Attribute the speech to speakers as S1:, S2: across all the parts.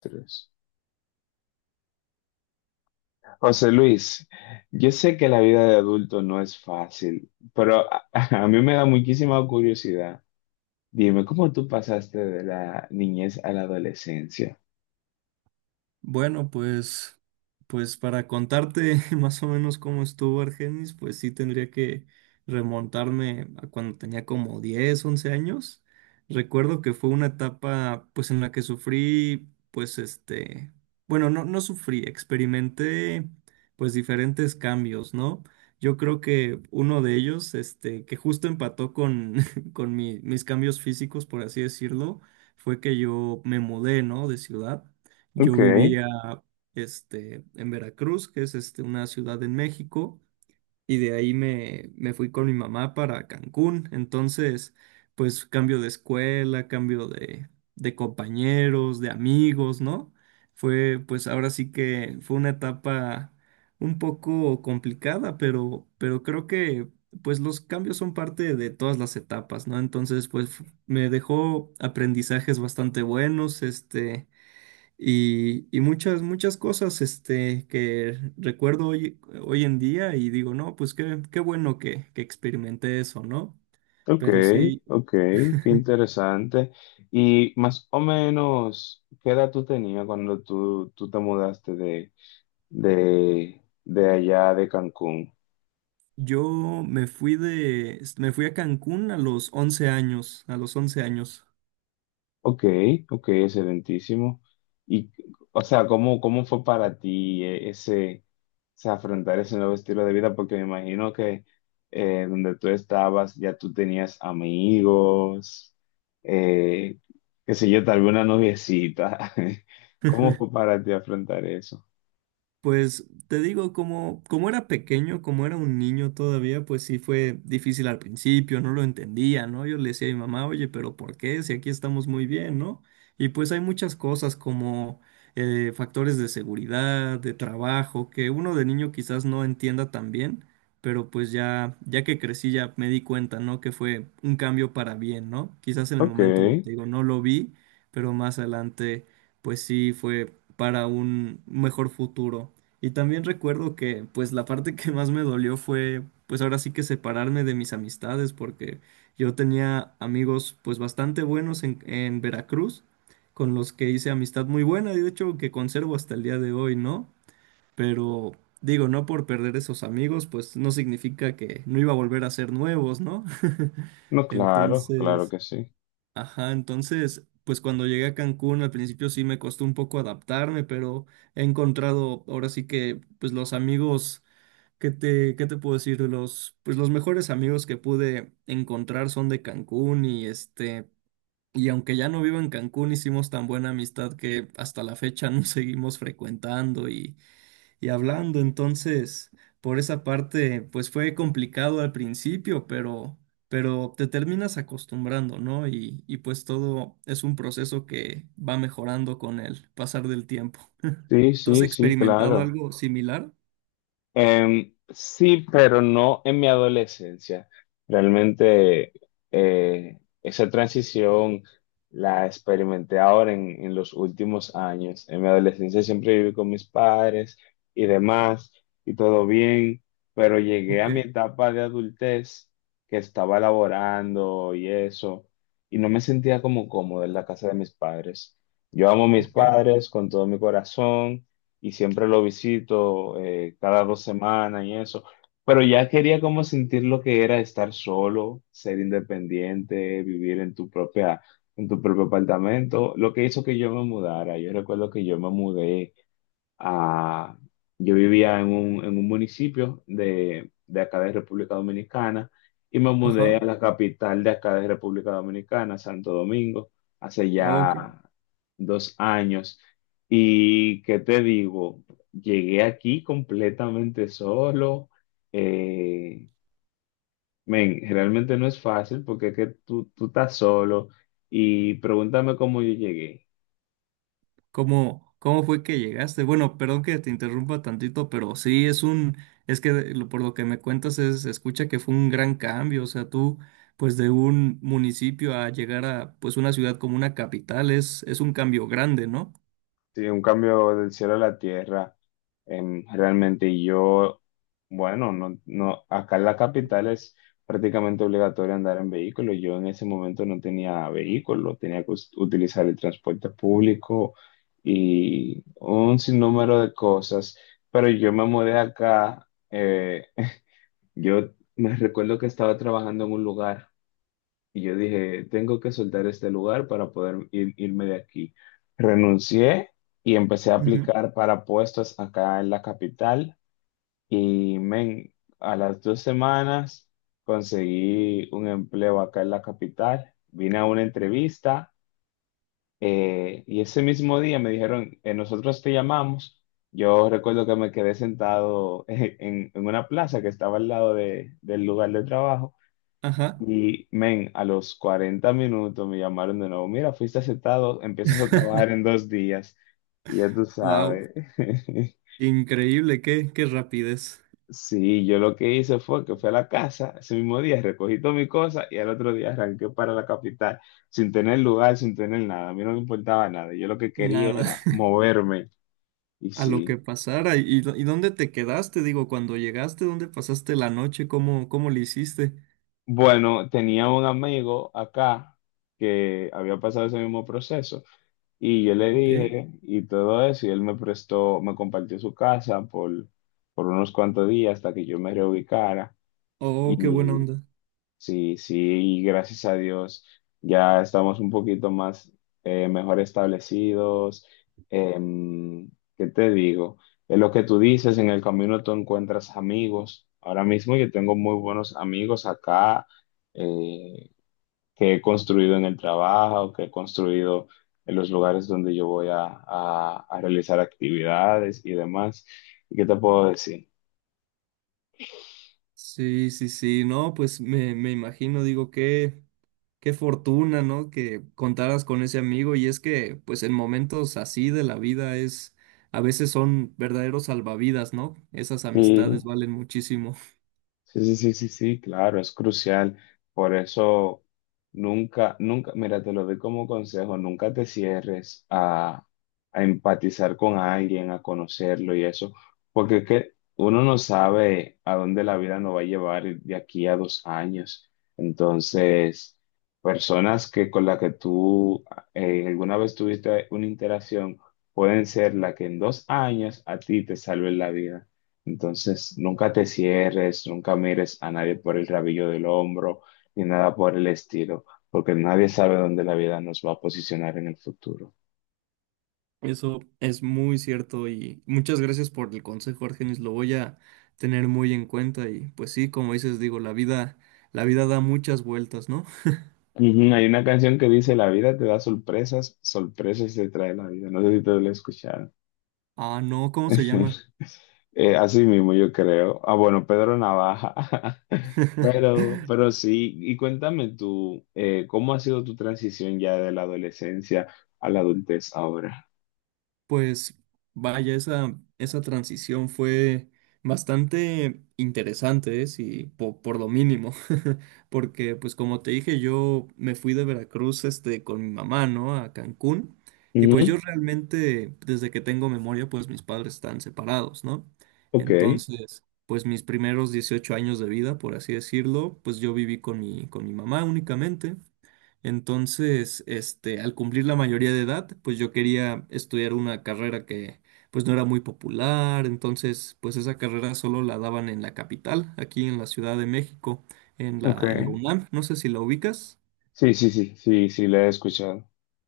S1: Tres. José Luis, yo sé que la vida de adulto no es fácil, pero a mí me da muchísima curiosidad. Dime, ¿cómo tú pasaste de la niñez a la adolescencia?
S2: Bueno, pues, pues para contarte más o menos cómo estuvo Argenis, pues sí tendría que remontarme a cuando tenía como 10 11 años. Recuerdo que fue una etapa pues en la que sufrí, pues bueno, no sufrí, experimenté pues diferentes cambios, ¿no? Yo creo que uno de ellos, que justo empató con, con mis cambios físicos, por así decirlo, fue que yo me mudé, ¿no? De ciudad.
S1: Ok,
S2: Yo vivía en Veracruz, que es una ciudad en México, y de ahí me fui con mi mamá para Cancún. Entonces, pues cambio de escuela, cambio de compañeros, de amigos, ¿no? Fue, pues ahora sí que fue una etapa un poco complicada, pero creo que pues los cambios son parte de todas las etapas, ¿no? Entonces, pues me dejó aprendizajes bastante buenos, y muchas, muchas cosas que recuerdo hoy, hoy en día y digo, no, pues qué, qué bueno que experimenté eso, ¿no?
S1: ok,
S2: Pero sí,
S1: ok, qué interesante. Y más o menos, ¿qué edad tú tenías cuando tú te mudaste de allá de Cancún?
S2: yo me me fui a Cancún a los 11 años, a los 11 años.
S1: Ok, ok, excelentísimo. Y, o sea, ¿cómo fue para ti ese, o sea, afrontar ese nuevo estilo de vida? Porque me imagino que donde tú estabas ya tú tenías amigos, eh, qué sé yo, tal vez una noviecita. ¿Cómo fue para ti afrontar eso?
S2: Pues te digo, como, como era pequeño, como era un niño todavía, pues sí fue difícil al principio, no lo entendía, ¿no? Yo le decía a mi mamá, oye, pero ¿por qué? Si aquí estamos muy bien, ¿no? Y pues hay muchas cosas como factores de seguridad, de trabajo, que uno de niño quizás no entienda tan bien, pero pues ya, ya que crecí ya me di cuenta, ¿no? Que fue un cambio para bien, ¿no? Quizás en el
S1: Ok,
S2: momento, te digo, no lo vi, pero más adelante, pues sí fue para un mejor futuro. Y también recuerdo que, pues, la parte que más me dolió fue, pues, ahora sí que separarme de mis amistades, porque yo tenía amigos, pues, bastante buenos en Veracruz, con los que hice amistad muy buena, y de hecho que conservo hasta el día de hoy, ¿no? Pero, digo, no por perder esos amigos, pues, no significa que no iba a volver a ser nuevos, ¿no?
S1: no, claro, claro
S2: Entonces...
S1: que sí.
S2: Ajá, entonces, pues cuando llegué a Cancún al principio sí me costó un poco adaptarme, pero he encontrado ahora sí que pues los amigos que te qué te puedo decir, los pues los mejores amigos que pude encontrar son de Cancún y y aunque ya no vivo en Cancún hicimos tan buena amistad que hasta la fecha nos seguimos frecuentando y hablando. Entonces, por esa parte, pues fue complicado al principio, pero te terminas acostumbrando, ¿no? Y pues todo es un proceso que va mejorando con el pasar del tiempo.
S1: Sí,
S2: ¿Tú has
S1: sí, sí,
S2: experimentado
S1: claro.
S2: algo similar?
S1: Sí, pero no en mi adolescencia. Realmente esa transición la experimenté ahora en los últimos años. En mi adolescencia siempre viví con mis padres y demás, y todo bien, pero llegué a
S2: Ok,
S1: mi etapa de adultez que estaba laborando y eso, y no me sentía como cómodo en la casa de mis padres. Yo amo a mis
S2: ok.
S1: padres con todo mi corazón y siempre lo visito cada dos semanas y eso. Pero ya quería como sentir lo que era estar solo, ser independiente, vivir en en tu propio apartamento, lo que hizo que yo me mudara. Yo recuerdo que yo me mudé Ah, yo vivía en un municipio de acá de República Dominicana y me mudé
S2: Ajá,
S1: a la capital de acá de República Dominicana, Santo Domingo, hace
S2: ok.
S1: ya 2 años. Y qué te digo, llegué aquí completamente solo. eh, Men, realmente no es fácil porque es que tú estás solo y pregúntame cómo yo llegué.
S2: ¿Cómo, cómo fue que llegaste? Bueno, perdón que te interrumpa tantito, pero sí es un, es que por lo que me cuentas es, se escucha que fue un gran cambio, o sea, tú, pues de un municipio a llegar a, pues una ciudad como una capital es un cambio grande, ¿no?
S1: Sí, un cambio del cielo a la tierra, realmente. Y yo, bueno, no, no, acá en la capital es prácticamente obligatorio andar en vehículo. Yo en ese momento no tenía vehículo, tenía que utilizar el transporte público y un sinnúmero de cosas. Pero yo me mudé acá, yo me recuerdo que estaba trabajando en un lugar. Y yo dije, tengo que soltar este lugar para poder irme de aquí. Renuncié y empecé a
S2: Ujú.
S1: aplicar para puestos acá en la capital. Y men, a las 2 semanas conseguí un empleo acá en la capital. Vine a una entrevista y ese mismo día me dijeron, nosotros te llamamos. Yo recuerdo que me quedé sentado en una plaza que estaba al lado del lugar de trabajo.
S2: Ajá.
S1: Y, men, a los 40 minutos me llamaron de nuevo. Mira, fuiste aceptado, empiezas a trabajar en 2 días. Y ya tú
S2: Wow,
S1: sabes.
S2: increíble, qué, qué rapidez.
S1: Sí, yo lo que hice fue que fui a la casa ese mismo día, recogí todas mis cosas y al otro día arranqué para la capital, sin tener lugar, sin tener nada. A mí no me importaba nada. Yo lo que quería
S2: Nada,
S1: era moverme. Y
S2: a lo
S1: sí.
S2: que pasara. Y dónde te quedaste? Digo, cuando llegaste, ¿dónde pasaste la noche? ¿Cómo, cómo le hiciste?
S1: Bueno, tenía un amigo acá que había pasado ese mismo proceso. Y yo le
S2: Ok.
S1: dije y todo eso, y él me prestó, me compartió su casa por unos cuantos días hasta que yo me reubicara.
S2: Oh, qué buena
S1: Y
S2: onda.
S1: sí, sí, y gracias a Dios ya estamos un poquito más, mejor establecidos. Em, ¿qué te digo? Es lo que tú dices, en el camino tú encuentras amigos. Ahora mismo yo tengo muy buenos amigos acá. eh, que he construido en el trabajo, que he construido en los lugares donde yo a realizar actividades y demás. ¿Y qué te puedo decir?
S2: Sí, sí, sí, no, pues me imagino, digo, qué, qué fortuna, ¿no? Que contaras con ese amigo y es que, pues en momentos así de la vida es, a veces son verdaderos salvavidas, ¿no? Esas
S1: Sí,
S2: amistades valen muchísimo.
S1: sí, sí, sí, sí, sí, claro, es crucial. Por eso nunca, nunca, mira, te lo doy como consejo, nunca te cierres a empatizar con alguien, a conocerlo y eso, porque es que uno no sabe a dónde la vida nos va a llevar de aquí a 2 años. Entonces, personas que con las que tú alguna vez tuviste una interacción pueden ser la que en 2 años a ti te salven la vida. Entonces, nunca te cierres, nunca mires a nadie por el rabillo del hombro, ni nada por el estilo, porque nadie sabe dónde la vida nos va a posicionar en el futuro.
S2: Eso es muy cierto y muchas gracias por el consejo, Argenis, lo voy a tener muy en cuenta y pues sí, como dices, digo, la vida da muchas vueltas, ¿no?
S1: Ujú, hay una canción que dice, la vida te da sorpresas, sorpresas te trae la vida. No sé si te lo he escuchado.
S2: Ah, no, ¿cómo se llama?
S1: Así mismo yo creo. Ah, bueno, Pedro Navaja. Pero sí, y cuéntame tú, ¿cómo ha sido tu transición ya de la adolescencia a la adultez ahora?
S2: Pues vaya, esa transición fue bastante interesante, ¿eh? Sí, por, lo mínimo, porque pues como te dije, yo me fui de Veracruz con mi mamá, ¿no? A Cancún, y pues yo
S1: Ujú,
S2: realmente, desde que tengo memoria, pues mis padres están separados, ¿no?
S1: ok,
S2: Entonces, pues mis primeros 18 años de vida, por así decirlo, pues yo viví con con mi mamá únicamente. Entonces, al cumplir la mayoría de edad, pues yo quería estudiar una carrera que pues no era muy popular, entonces pues esa carrera solo la daban en la capital, aquí en la Ciudad de México,
S1: ok.
S2: en la UNAM, no sé si la ubicas.
S1: Sí, sí, sí, sí, sí, la he escuchado.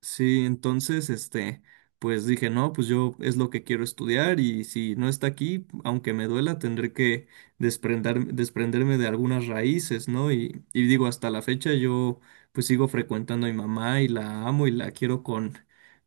S2: Sí, entonces, pues dije, no, pues yo es lo que quiero estudiar y si no está aquí, aunque me duela, tendré que desprenderme de algunas raíces, ¿no? Y digo, hasta la fecha yo pues sigo frecuentando a mi mamá y la amo y la quiero con,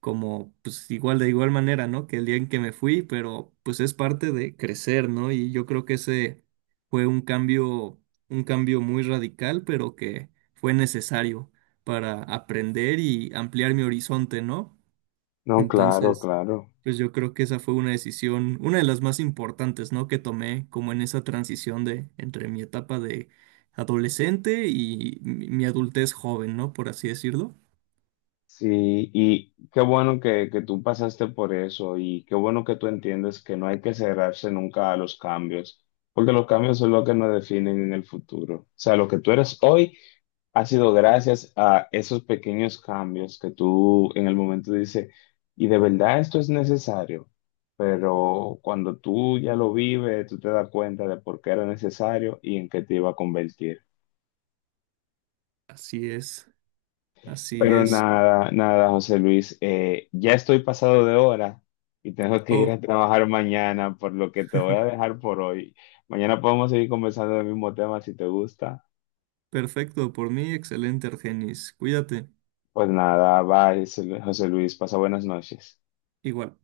S2: como, pues igual, de igual manera, ¿no? Que el día en que me fui, pero pues es parte de crecer, ¿no? Y yo creo que ese fue un cambio muy radical, pero que fue necesario para aprender y ampliar mi horizonte, ¿no?
S1: No, claro,
S2: Entonces,
S1: claro.
S2: pues yo creo que esa fue una decisión, una de las más importantes, ¿no? Que tomé como en esa transición de entre mi etapa de adolescente y mi adultez joven, ¿no? Por así decirlo.
S1: Sí, y qué bueno que tú pasaste por eso y qué bueno que tú entiendes que no hay que cerrarse nunca a los cambios, porque los cambios son lo que nos definen en el futuro. O sea, lo que tú eres hoy ha sido gracias a esos pequeños cambios que tú en el momento dices, y de verdad esto es necesario, pero cuando tú ya lo vives, tú te das cuenta de por qué era necesario y en qué te iba a convertir.
S2: Así es, así
S1: Pero
S2: es.
S1: nada, nada, José Luis, ya estoy pasado de hora y tengo que ir
S2: Oh,
S1: a trabajar mañana, por lo que te voy a dejar por hoy. Mañana podemos seguir conversando del mismo tema si te gusta.
S2: perfecto, por mí, excelente, Argenis. Cuídate.
S1: Pues nada, bye, José Luis, pasa buenas noches.
S2: Igual.